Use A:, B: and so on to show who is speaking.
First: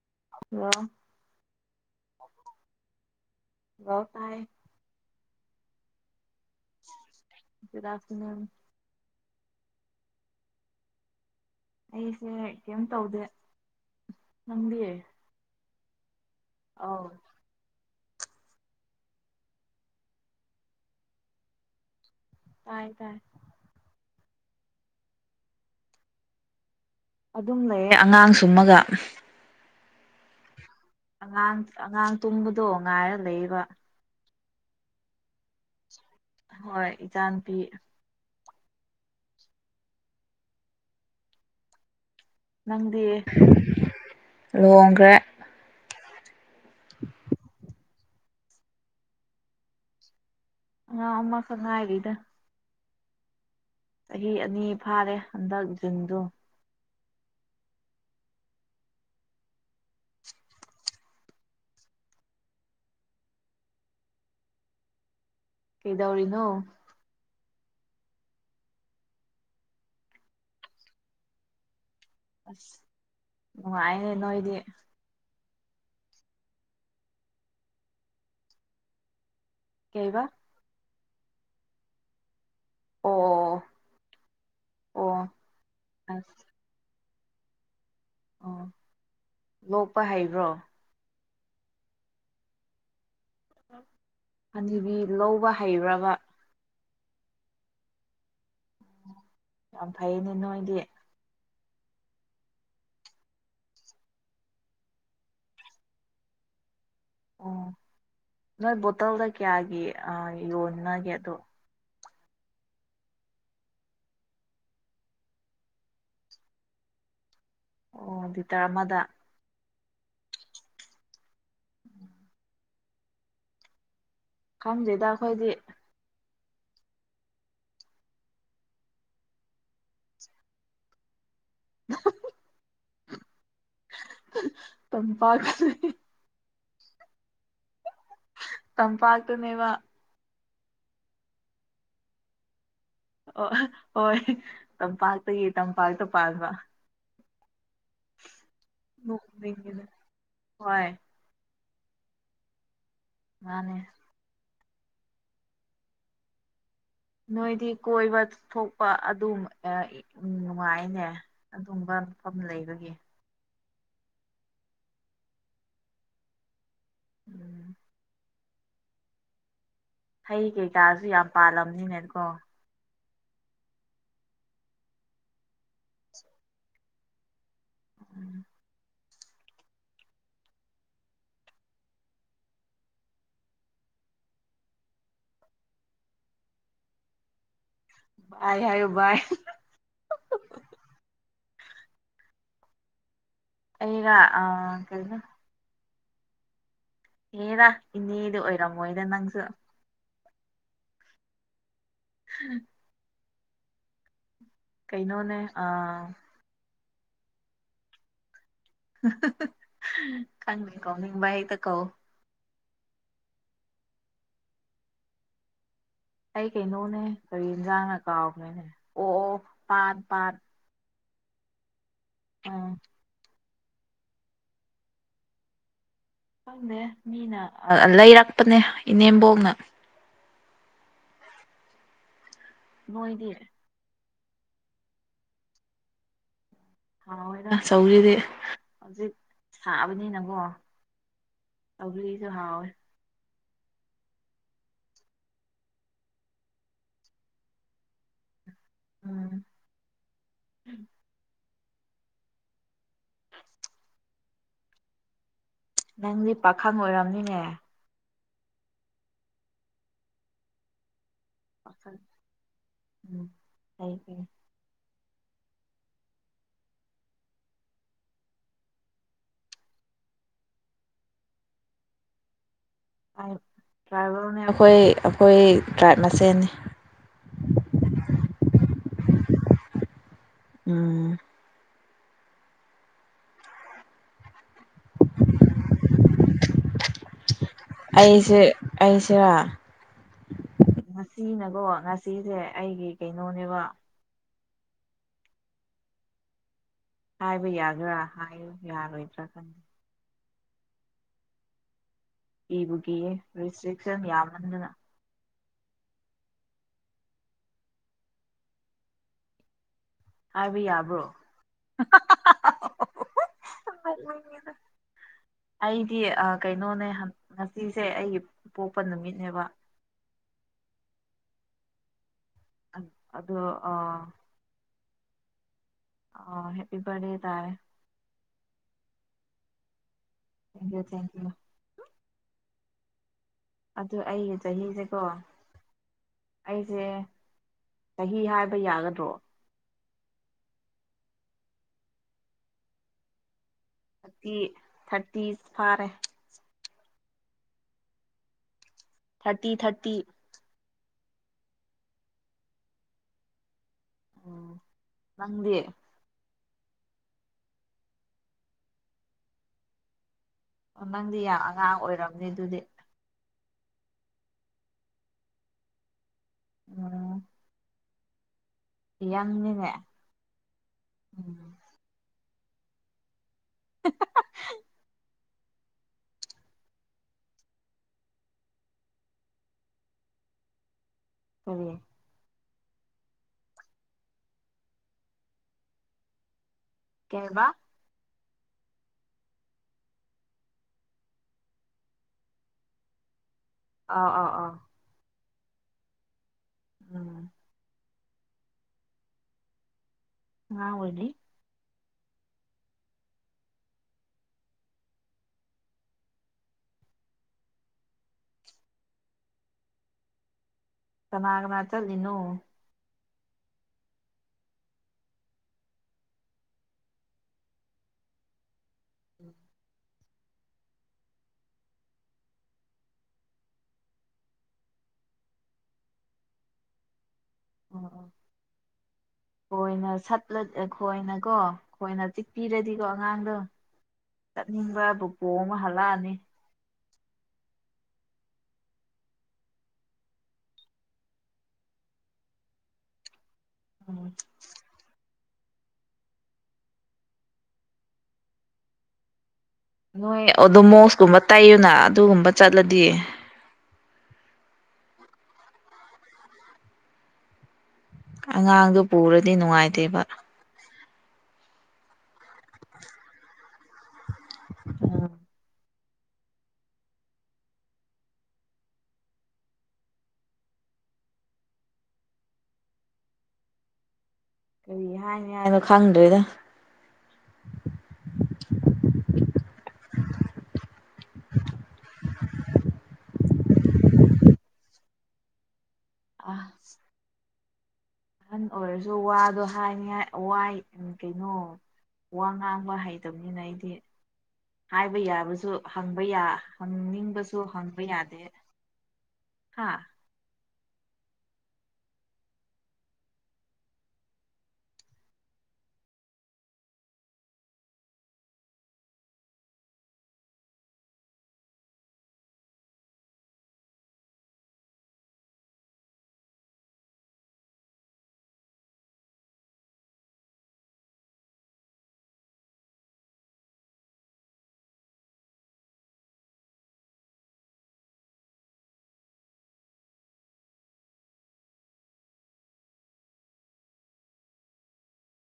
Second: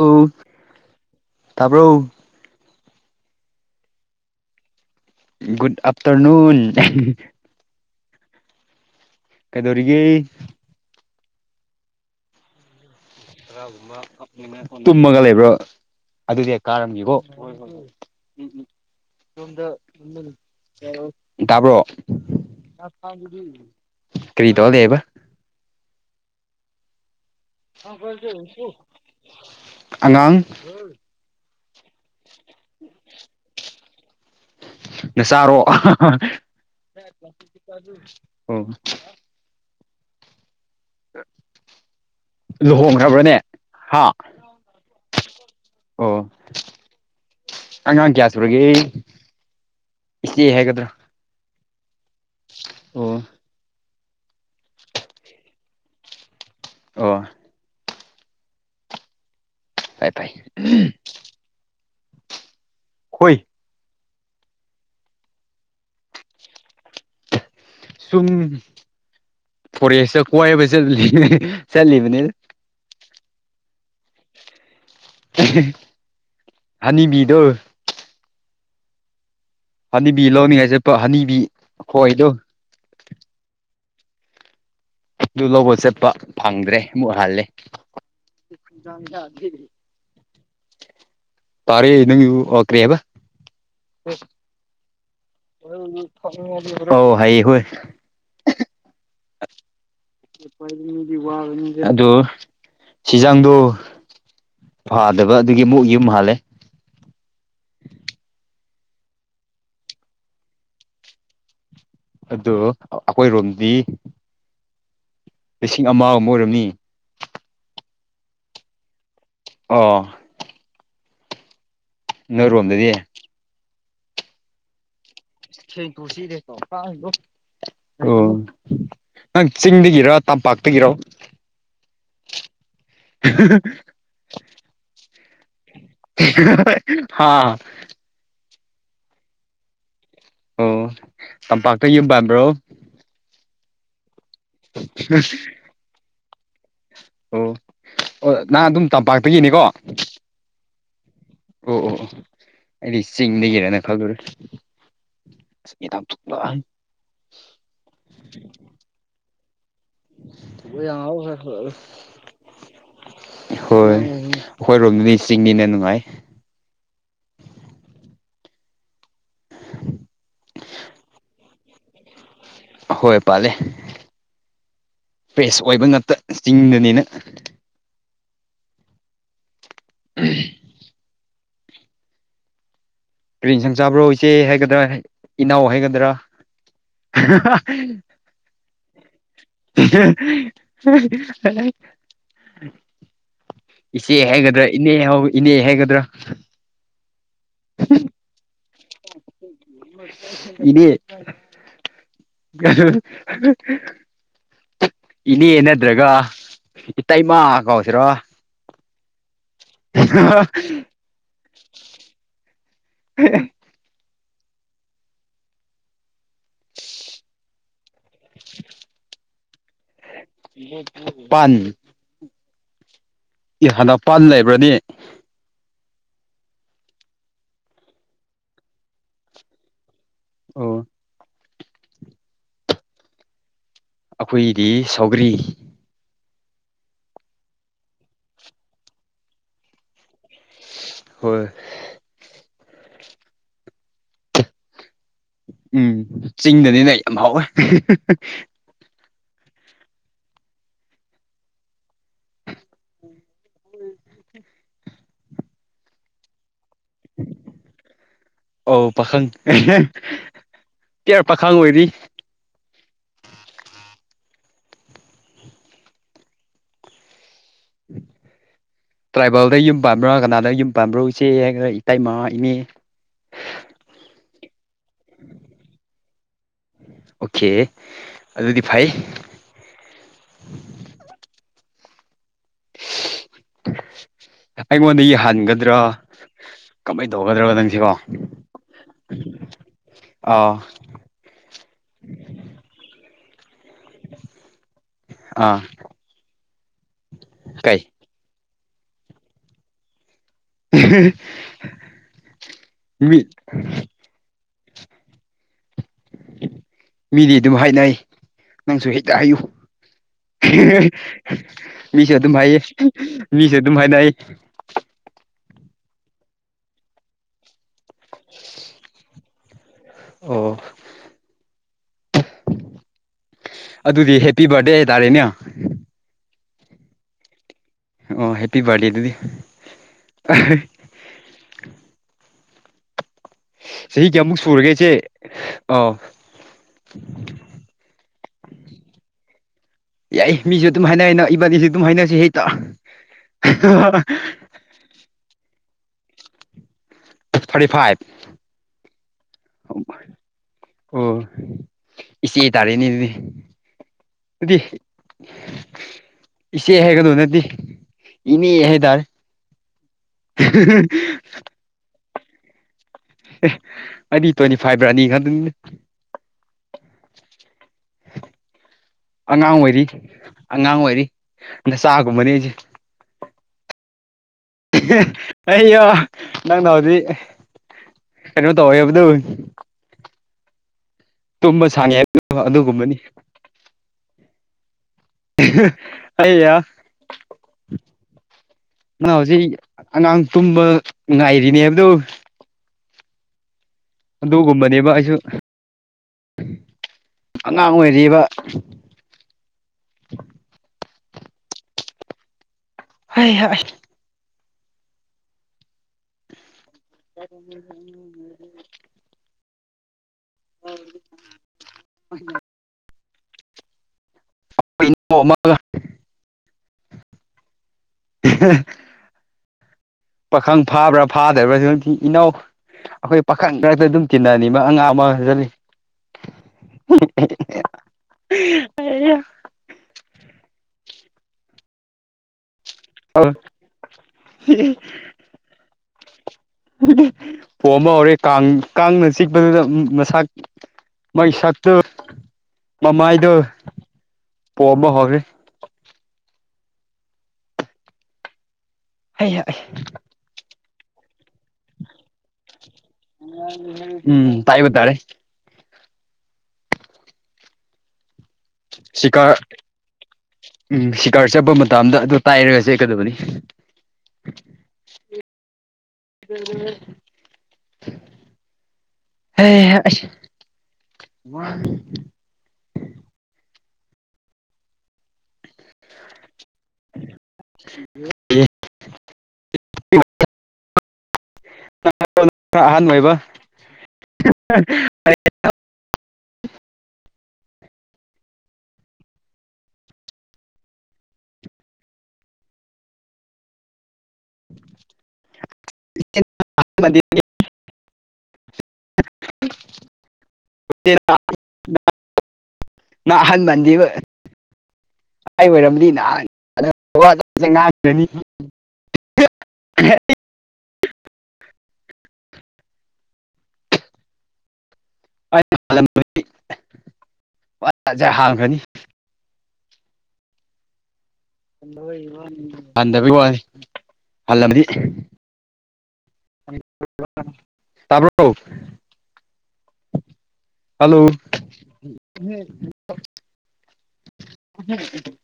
A: ꯑꯣ ꯇꯥꯕ꯭ꯔꯣ
B: ꯑꯣ ꯇꯥꯏ
A: ꯒꯨꯗ ꯑꯐꯇꯔꯅꯨꯟ
B: ꯒꯨꯗ ꯑꯐꯇꯔꯅꯨꯟ
A: ꯀꯩꯗꯧꯔꯤꯒꯦ
B: ꯑꯩꯁꯦ ꯀꯩꯝ ꯇꯧꯗꯦ ꯅꯪꯗꯤ
A: ꯇꯨꯝꯃꯒ ꯂꯩꯕ꯭ꯔꯣ ꯑꯗꯨꯗꯤ
B: ꯑꯧ
A: ꯀꯥꯔꯝꯒꯦꯀꯣ ꯍꯣꯏ ꯍꯣꯏ ꯍꯣꯏ ꯎꯝ ꯎꯝ ꯇꯥꯕ꯭ꯔꯣ
B: ꯇꯥꯏ ꯇꯥꯏ
A: ꯀꯔꯤꯗꯣꯗꯕ
B: ꯑꯗꯨꯝ ꯂꯩꯌꯦ ꯑꯉꯥꯡ ꯁꯃꯒ
A: ꯑꯉꯥꯡ
B: ꯑꯉꯥꯡ ꯑꯉꯥꯡ ꯇꯨꯝꯕꯗꯣ ꯉꯥꯏꯔ ꯂꯩꯕ
A: ꯅ ꯆꯥꯔꯣ
B: ꯍꯣꯏ ꯏꯆꯥ ꯅꯨꯄꯤ
A: ꯑꯣ
B: ꯅꯪꯗꯤ
A: ꯂꯨꯍꯣꯡꯈ꯭ꯔꯕ꯭ꯔꯅꯦ ꯍꯥ
B: ꯂꯨꯍꯣꯡꯈ꯭ꯔꯦ
A: ꯑꯣ
B: [unintelligible]
A: ꯑꯉꯥꯡ ꯀꯌꯥ ꯁꯨꯔꯒꯦ ꯏꯆꯦ ꯍꯥꯏꯒꯗ꯭ꯔ
B: ꯑ ꯑꯃ ꯁꯉꯥꯏꯔꯤꯗ
A: ꯑꯣ
B: ꯆꯍꯤ ꯑꯅꯤ ꯐꯥꯔꯦ ꯍꯟꯗꯛ ꯖꯨꯟꯗꯣ
A: ꯑꯣ ꯇꯥꯏ ꯇꯥꯏ ꯍꯨꯣꯏ
B: ꯀꯩꯗꯧꯔꯤꯅꯣ
A: ꯁꯨꯝ ꯐꯣꯔꯦꯁꯇ ꯀꯣꯏꯏꯕꯠ ꯆꯠꯂꯤꯕꯅꯤ
B: ꯑꯁ ꯅꯨꯡꯉꯥꯏ ꯅꯣꯏꯗꯤ
A: ꯍꯅꯤꯕꯤꯗꯣ
B: ꯀꯩꯕ
A: ꯍꯅꯤꯕꯤ ꯂꯧꯅꯤꯡꯉꯥꯏ ꯆꯠꯄ ꯍꯅꯤꯕꯤ ꯍꯣꯏꯗꯣ
B: ꯑꯣ ꯑꯣ
A: ꯑꯗꯨ ꯂꯧꯕ ꯆꯠꯄ
B: ꯑꯁ
A: ꯐꯪꯗ꯭ꯔꯦ ꯑꯃꯨꯛ ꯍꯜꯂꯦ
B: ꯑꯣ ꯂꯣꯛꯄ ꯍꯩꯕ꯭ꯔꯣ
A: ꯇꯥꯔꯤꯦ ꯏꯪ ꯀ꯭ꯔꯤꯑꯕ
B: ꯑꯅꯤꯕꯤ ꯂꯧꯕ ꯍꯩꯕ꯭ꯔꯕ
A: ꯑꯣ ꯍꯥꯏ ꯍꯣꯏ
B: ꯌꯥꯝ ꯐꯩꯅꯦ ꯅꯣꯏꯗꯤ
A: ꯑꯗꯨ ꯁꯤꯖꯥꯡꯗꯣ ꯐꯥꯗꯕ ꯑꯗꯨꯒꯤ ꯃꯨꯛ ꯌꯨꯝ ꯍꯥꯜꯂꯦ
B: ꯑꯣ ꯅꯣꯏ ꯕꯣꯇꯜꯗ ꯀꯌꯥꯒꯤ ꯌꯣꯟꯅꯒꯦ ꯑꯗꯣ
A: ꯑꯗꯣ ꯑꯩꯈꯣꯏꯔꯣꯝꯗꯤ ꯂꯤꯁꯤꯡ ꯑꯃ ꯑꯃ ꯑꯣꯏꯔꯝꯅꯤ
B: ꯑꯣꯗꯤ ꯇ ꯑꯃꯗ
A: ꯑꯣ
B: ꯎꯝ
A: ꯅꯣꯏꯔꯣꯝꯗꯗꯤ
B: ꯈꯪꯖꯦꯗꯈꯣꯏꯗ
A: ꯁꯤ ꯇꯁꯤꯗꯦꯠꯇꯣ ꯀꯥꯣ ꯑꯣ ꯅꯪ ꯆꯤꯡꯗꯒꯤꯔ ꯇꯝꯄꯥꯛꯇꯒꯤꯔꯣ
B: ꯎ
A: ꯍ
B: ꯇꯝꯄꯥꯁ
A: ꯍꯥꯥ
B: ꯇꯝ ꯄꯥꯇꯅꯦꯕ
A: ꯑꯣ ꯇꯝꯄꯥꯛꯇ ꯌꯨꯝꯕ ꯍꯥꯏꯕ꯭ꯔꯣ
B: ꯑꯣ ꯍꯣꯏ ꯇꯝꯄꯥꯛꯇꯒꯤ ꯇꯝꯄꯥꯛꯇ ꯄꯥꯕ
A: ꯑꯣ ꯑꯣ ꯅꯍꯥꯟ ꯑꯗꯨꯝ ꯇꯝꯄꯥꯛꯇꯒꯤꯅꯤꯀꯣ
B: ꯅꯣꯛꯅꯤꯡꯉꯤꯗ ꯍꯣꯏ
A: ꯑꯣ ꯑꯣ ꯑꯣ ꯑꯩꯗꯤ
B: ꯃꯥꯅꯦ
A: ꯆꯤꯡꯗꯒꯤꯗꯒꯤꯔꯅ ꯈꯜꯂꯨꯔꯦ ꯂ
B: ꯅꯣꯏꯗꯤ ꯀꯣꯏꯕ ꯊꯣꯛꯄ ꯑꯗꯨꯝ ꯎ ꯅꯨꯡꯉꯥꯏꯅꯦ ꯑꯗꯨꯒꯝꯕ ꯃꯐꯝ ꯂꯩꯕꯒꯤ
A: ꯍꯣꯏ ꯑꯩꯈꯣꯏꯔꯣꯝꯗꯨꯅꯤ ꯆꯤꯡꯅꯤꯅ ꯅꯨꯡꯉꯥꯏ
B: ꯎꯝ
A: [unintelligible]
B: ꯍꯩ ꯀꯩꯀꯥꯁꯨ ꯌꯥꯝ ꯄꯥꯜꯂꯝꯅꯤꯅꯦꯅ ꯀꯣ
A: ꯑ ꯍꯣꯏ ꯄꯥꯜꯂꯦ ꯄ꯭ꯔꯦꯁ ꯑꯣꯏꯕ ꯉꯇ ꯆꯤꯡꯗꯅꯤꯅ
B: ꯎꯝ
A: ꯎ ꯄꯔꯤꯦꯟ ꯁꯪ ꯆꯥꯕ꯭ꯔꯣ ꯏꯆꯦ ꯍꯥꯏꯒꯗ꯭ꯔꯥ ꯏꯅꯥꯎ ꯍꯥꯏꯒꯗ꯭ꯔꯥ
B: ꯕꯥꯏ ꯍꯥꯏꯌꯨ ꯕꯥꯏ
A: [unintelligible] ꯏꯆꯦ
B: ꯑꯩꯔ ꯑ
A: ꯍꯥꯏꯒꯗ꯭ꯔꯥ
B: ꯀꯩꯅꯣ
A: ꯏꯅꯦ ꯍꯥꯏꯒꯗ꯭ꯔꯥ
B: ꯍꯦꯔ ꯏꯅꯦꯗꯤ ꯑꯣꯏꯔꯝꯃꯣꯏꯗ ꯅꯪꯁꯨ
A: ꯏꯅꯦ
B: ꯀꯩꯅꯣꯅꯦ
A: ꯏꯅꯦ
B: ꯑꯥ
A: ꯅꯗ꯭ꯔꯒ ꯏꯇꯩꯃꯥ ꯀꯧꯁꯤꯔꯣ
B: ꯈꯪꯗꯦ ꯀꯧꯅꯤꯡꯕ ꯍꯦꯛꯇ ꯀꯧ
A: [unintelligible]
B: ꯑꯩ ꯀꯩꯅꯣꯅꯦ ꯀꯔꯤ ꯏꯟꯖꯥꯡꯅ ꯀꯥꯎꯒꯦꯅꯦ ꯑꯣ ꯑꯣ ꯄꯥꯟ ꯄꯥꯟ
A: ꯄꯥꯟ
B: ꯎꯝ
A: ꯍꯥꯟꯗꯄꯥꯟ ꯂꯩꯕ꯭ꯔꯅꯦ
B: ꯈꯪꯗꯦ ꯃꯤꯅ ꯂꯩꯔꯛꯄꯅꯦ ꯏꯅꯦꯝꯕꯣꯛꯅ
A: ꯑꯣ
B: ꯅꯣꯏꯗꯤ
A: ꯑꯩꯈꯣꯏꯗꯤ ꯁꯧꯒ꯭ꯔꯤ
B: [unintelligible] ꯁꯧꯒꯔꯤꯗꯤ ꯁꯥꯕꯅꯤꯅꯀꯣ
A: ꯍꯣꯏ
B: [unintelligible] ꯍꯥꯎ
A: ꯎꯝ ꯆꯤꯡꯗꯅꯤꯅ ꯌꯥꯝ ꯍꯥꯎꯋꯦ
B: ꯎꯝ ꯅꯪꯗꯤ ꯄꯥꯈꯪ ꯑꯣꯏꯔꯝꯅꯤꯅꯦ
A: ꯑꯧ ꯄꯥꯈꯪ ꯄꯤꯌꯥꯔ ꯄꯥꯈꯪ ꯑꯣꯏꯔꯤ
B: [unintelligible]
A: ꯇ꯭ꯔꯥꯏꯕꯦꯜꯗ ꯌꯨꯝ ꯄꯥꯝꯕ꯭ꯔꯥ ꯀꯅꯥꯗ ꯌꯨꯝ ꯄꯥꯝꯕ꯭ꯔꯣ ꯏꯆꯦ ꯍꯥꯏ ꯏꯇꯩꯃꯥ ꯏꯅꯦ
B: ꯇ꯭ꯔꯥꯏꯚꯔꯅꯦ ꯑꯩꯈꯣꯏ ꯑꯩꯈꯣꯏ ꯇ꯭ꯔꯥꯏꯕ ꯃꯁꯦꯜꯅꯤ
A: ꯑꯣꯀꯦ ꯑꯗꯨꯗꯤ ꯐꯩ
B: ꯎꯝ
A: ꯑꯩꯉꯣꯟꯗꯒꯤ ꯍꯟꯒꯗ꯭ꯔꯥ ꯀꯃꯥꯏꯅ ꯇꯧꯒꯗ꯭ꯔꯣ ꯅꯪ
B: ꯑꯩꯁꯦ ꯑꯩꯁꯦ
A: ꯑꯥ
B: ꯁꯤꯅꯀꯣ ꯉꯁꯤꯁꯦ ꯑꯩꯒꯤ ꯀꯩꯅꯣꯅꯦꯕ
A: ꯑꯥ
B: ꯍꯥꯏꯕ
A: ꯀꯩ
B: ꯌꯥꯗ꯭ꯔꯥ ꯍꯥꯏꯌꯨ ꯌꯥꯔꯣꯏꯗ꯭ꯔꯥ
A: [unintelligible]
B: ꯀꯤꯕꯨ ꯀꯤꯌꯦ
A: ꯃꯤ
B: [unintelligible] ꯌꯥꯝꯃꯟꯗꯅ
A: ꯃꯤꯗꯤ ꯑꯗꯨꯝ ꯍꯥꯏꯅꯩ ꯅꯪꯁꯨ ꯍꯦꯛꯇ ꯍꯥꯏꯌꯨ
B: ꯍꯥꯏꯕ ꯌꯥꯕ꯭ꯔꯣ
A: ꯃꯤꯁꯨ ꯑꯗꯨꯝ ꯍꯥꯏꯌꯦ ꯃꯤꯁꯨ ꯑꯗꯨꯝ ꯍꯥꯏꯅꯩ
B: ꯅꯣꯛꯅꯤꯡꯉꯤꯗ ꯑꯩꯗꯤ ꯀꯩꯅꯣꯅꯦ ꯉꯁꯤꯁꯦ ꯑꯩꯒꯤ ꯄꯣꯛꯄ ꯅꯨꯃꯤꯠꯅꯦꯕ
A: ꯑꯣ꯫
B: ꯑꯗꯨ ꯑ
A: ꯄꯤꯕꯔꯗꯦ ꯇꯥꯔꯦꯅꯦ꯫
B: ꯑ ꯍꯦꯄꯤ ꯕꯔꯗꯦ ꯇꯥꯔꯦ꯫
A: ꯑꯣ ꯍꯦꯄꯤ ꯕꯔꯗꯦ ꯑꯗꯨꯗꯤ꯫
B: Thank you thank you. ꯑꯗꯨ
A: ꯆꯍꯤ
B: ꯑꯩꯒꯤ
A: ꯀꯌꯥꯃꯨꯛ ꯁꯨꯔꯒꯦ ꯏꯆꯦ
B: ꯆꯍꯤꯁꯦꯀꯣ
A: ꯑꯣ
B: ꯑꯩꯁꯦ ꯆꯍꯤ ꯍꯥꯏꯕ ꯌꯥꯒꯗ꯭ꯔꯣ꯫
A: ꯌꯥꯏ ꯃꯤꯁꯨ ꯑꯗꯨꯝ ꯍꯥꯏꯅꯩꯅ ꯏꯕꯥꯅꯤꯁꯨ ꯑꯗꯨꯝ ꯍꯥꯏꯅꯁꯤ ꯍꯦꯛꯇ꯫
B: ꯊꯥꯔꯇꯤ ꯊꯥꯔꯇꯤ ꯐꯥꯔꯦ꯫
A: Thirty five.
B: Thirty thirty.
A: ꯑꯣ ꯏꯆꯦ ꯇꯥꯔꯦꯅꯦ ꯑꯗꯨꯗꯤ꯫
B: ꯎꯝ
A: ꯑꯗꯨꯗꯤ꯫
B: ꯅꯪꯗꯤ
A: ꯏꯆꯦ ꯍꯥꯏꯒꯗꯧ ꯅꯠꯇꯦ ꯏꯅꯦ ꯍꯥꯏꯇꯥꯔꯦ꯫
B: ꯑꯣ ꯅꯪꯗꯤ ꯌꯥꯝ ꯑꯉꯥꯡ ꯑꯣꯏꯔꯝꯅꯤ ꯑꯗꯨꯗꯤ꯫
A: ꯑꯩꯅꯤ ꯇ꯭ꯋꯦꯟꯇꯤ ꯐꯥꯏꯕ꯭ꯔꯥ ꯑꯅꯤ ꯈꯪꯗ
B: ꯎꯝ
A: ꯑꯉꯥꯡ
B: ꯌꯪꯅꯤꯅꯦ
A: ꯑꯣꯏꯔꯤ ꯑꯉꯥꯡ ꯑꯣꯏꯔꯤ
B: ꯎꯝ
A: ꯅꯆꯥꯒꯨꯝꯕꯅꯤ ꯑꯩꯁꯦ꯫
B: [unintelligible]
A: ꯑꯩ ꯅꯪꯅ ꯍꯧꯖꯤꯛ꯫ ꯀꯩꯅꯣ ꯇꯧꯌꯦꯕꯗꯨꯨ꯫
B: [inaudible] [inaudible]
A: ꯇꯨꯝꯕ ꯁꯥꯡꯉꯦ ꯍꯥꯏꯕ ꯑꯗꯨꯒꯨꯝꯕꯅꯤ꯫ ꯑꯩꯌꯥ꯫
B: ꯀꯩꯍꯥꯏꯕ꯫
A: ꯅꯪꯅ ꯍꯧꯖꯤꯛ ꯑꯉꯥꯡ ꯇꯨꯝꯕ ꯉꯥꯏꯔꯤꯅꯦ ꯍꯥꯏꯕꯗꯨ꯫
B: ꯑꯥꯎ ꯑꯥꯎ ꯑꯥꯎ
A: ꯑꯗꯨꯒꯨꯝꯕꯅꯦꯕ ꯑꯩꯁꯨ
B: ꯎꯝ
A: ꯑꯉꯥꯡ ꯑꯣꯏꯔꯤꯕ꯫
B: ꯑꯉꯥꯡ ꯑꯣꯏꯔꯤ꯫
A: ꯍꯩꯍ [unintelligible] [inaudible]
B: ꯀꯥꯅ ꯀꯥꯅ ꯆꯠꯂꯤꯅꯣ꯫
A: [inaudible] ꯑꯃꯒ꯫
B: ꯎꯝ
A: ꯄꯥꯈꯪ ꯐꯥꯕ꯭ꯔꯥ ꯐꯥꯗꯕ꯭ꯔꯥ ꯏꯅꯥꯎ ꯑꯩꯈꯣꯏ ꯄꯥꯈꯪ ꯃꯔꯛꯇ ꯑꯗꯨꯝ ꯇꯤꯟꯅꯅꯤ ꯃꯥ ꯑꯉꯥꯡ ꯑꯃ ꯆꯠꯂꯤ
B: [inaudible]
A: [unintelligible]
B: ꯀꯣꯏꯅ ꯁꯠꯂꯠ ꯈꯣꯏꯅꯀꯣ꯫ ꯈꯣꯏꯅ ꯆꯤꯛꯄꯤꯔꯗꯤꯀꯣ ꯑꯉꯥꯡꯗꯣ ꯆꯠꯅꯤꯡꯕ ꯕꯨꯀꯣꯄ ꯄꯣꯝꯃ ꯍꯜꯂꯛꯑꯅꯤ꯫
A: ꯄꯣꯝꯃ ꯍꯧꯔꯦꯟ ꯀꯥꯡ ꯀꯥꯡꯅ ꯆꯤꯛꯄꯗꯨꯗ ꯃꯁꯥ ꯃꯥꯒꯤ ꯁꯛꯇꯨ ꯃꯃꯥꯏꯗꯨ꯫
B: [unintelligible]
A: ꯄꯣꯝꯕ ꯍꯧꯔꯦ꯫ [unintelligible]
B: ꯅꯣꯏ ꯑꯗꯨ ꯃꯣꯁꯀꯨꯝꯕ ꯇꯩꯌꯨꯅ ꯑꯗꯨꯒꯨꯝꯕ ꯆꯠꯂꯗꯤ꯫
A: ꯎꯝ ꯇꯩꯕ ꯇꯥꯔꯦ꯫
B: ꯑꯉꯥꯡꯗꯨ ꯄꯨꯔꯗꯤ
A: ꯁꯤꯀꯥꯔ
B: ꯅꯨꯡꯉꯥꯏꯇꯦꯕ꯫
A: ꯎꯝ ꯁꯤꯀꯥꯔ ꯆꯠꯄ ꯃꯇꯝꯗ ꯑꯗꯨ ꯇꯥꯏꯔꯒ ꯆꯦꯠꯀꯗꯕꯅꯤ꯫
B: ꯑꯥ꯫
A: [unintelligible] ꯋꯥ
B: ꯀꯔꯤ ꯍꯥꯏꯅꯤ ꯍꯥꯏꯅꯣ ꯈꯪꯗꯣꯏꯗ
A: [unintelligible] [unintelligible]
B: ꯑꯥ ꯑꯍꯟ ꯑꯣꯏꯔꯁꯨ ꯋꯥꯗꯣ ꯍꯥꯏꯅꯤ ꯋꯥꯏ ꯀꯩꯅꯣ ꯋꯥ ꯉꯥꯡꯕ ꯍꯩꯇꯕꯅꯤꯅ ꯑꯩꯗꯤ ꯍꯥꯏꯕ ꯌꯥꯕꯁꯨ ꯍꯪꯕ ꯌꯥ ꯍꯪꯅꯤꯡꯕꯁꯨ ꯍꯪꯕ ꯌꯥꯗꯦ ꯍꯥ
A: [unintelligible] ꯁꯥꯏ ꯑꯣꯏꯔꯝꯗꯤ ꯅꯍꯥꯟꯅꯤꯥꯡꯅꯤ꯫ [unintelligible] [unintelligible] ꯍꯟꯗꯕ ꯋꯥ ꯍꯜꯂꯝꯕꯗꯤ꯫ ꯇꯕꯔꯣ꯫ ꯍꯜꯂꯣ [inaudible]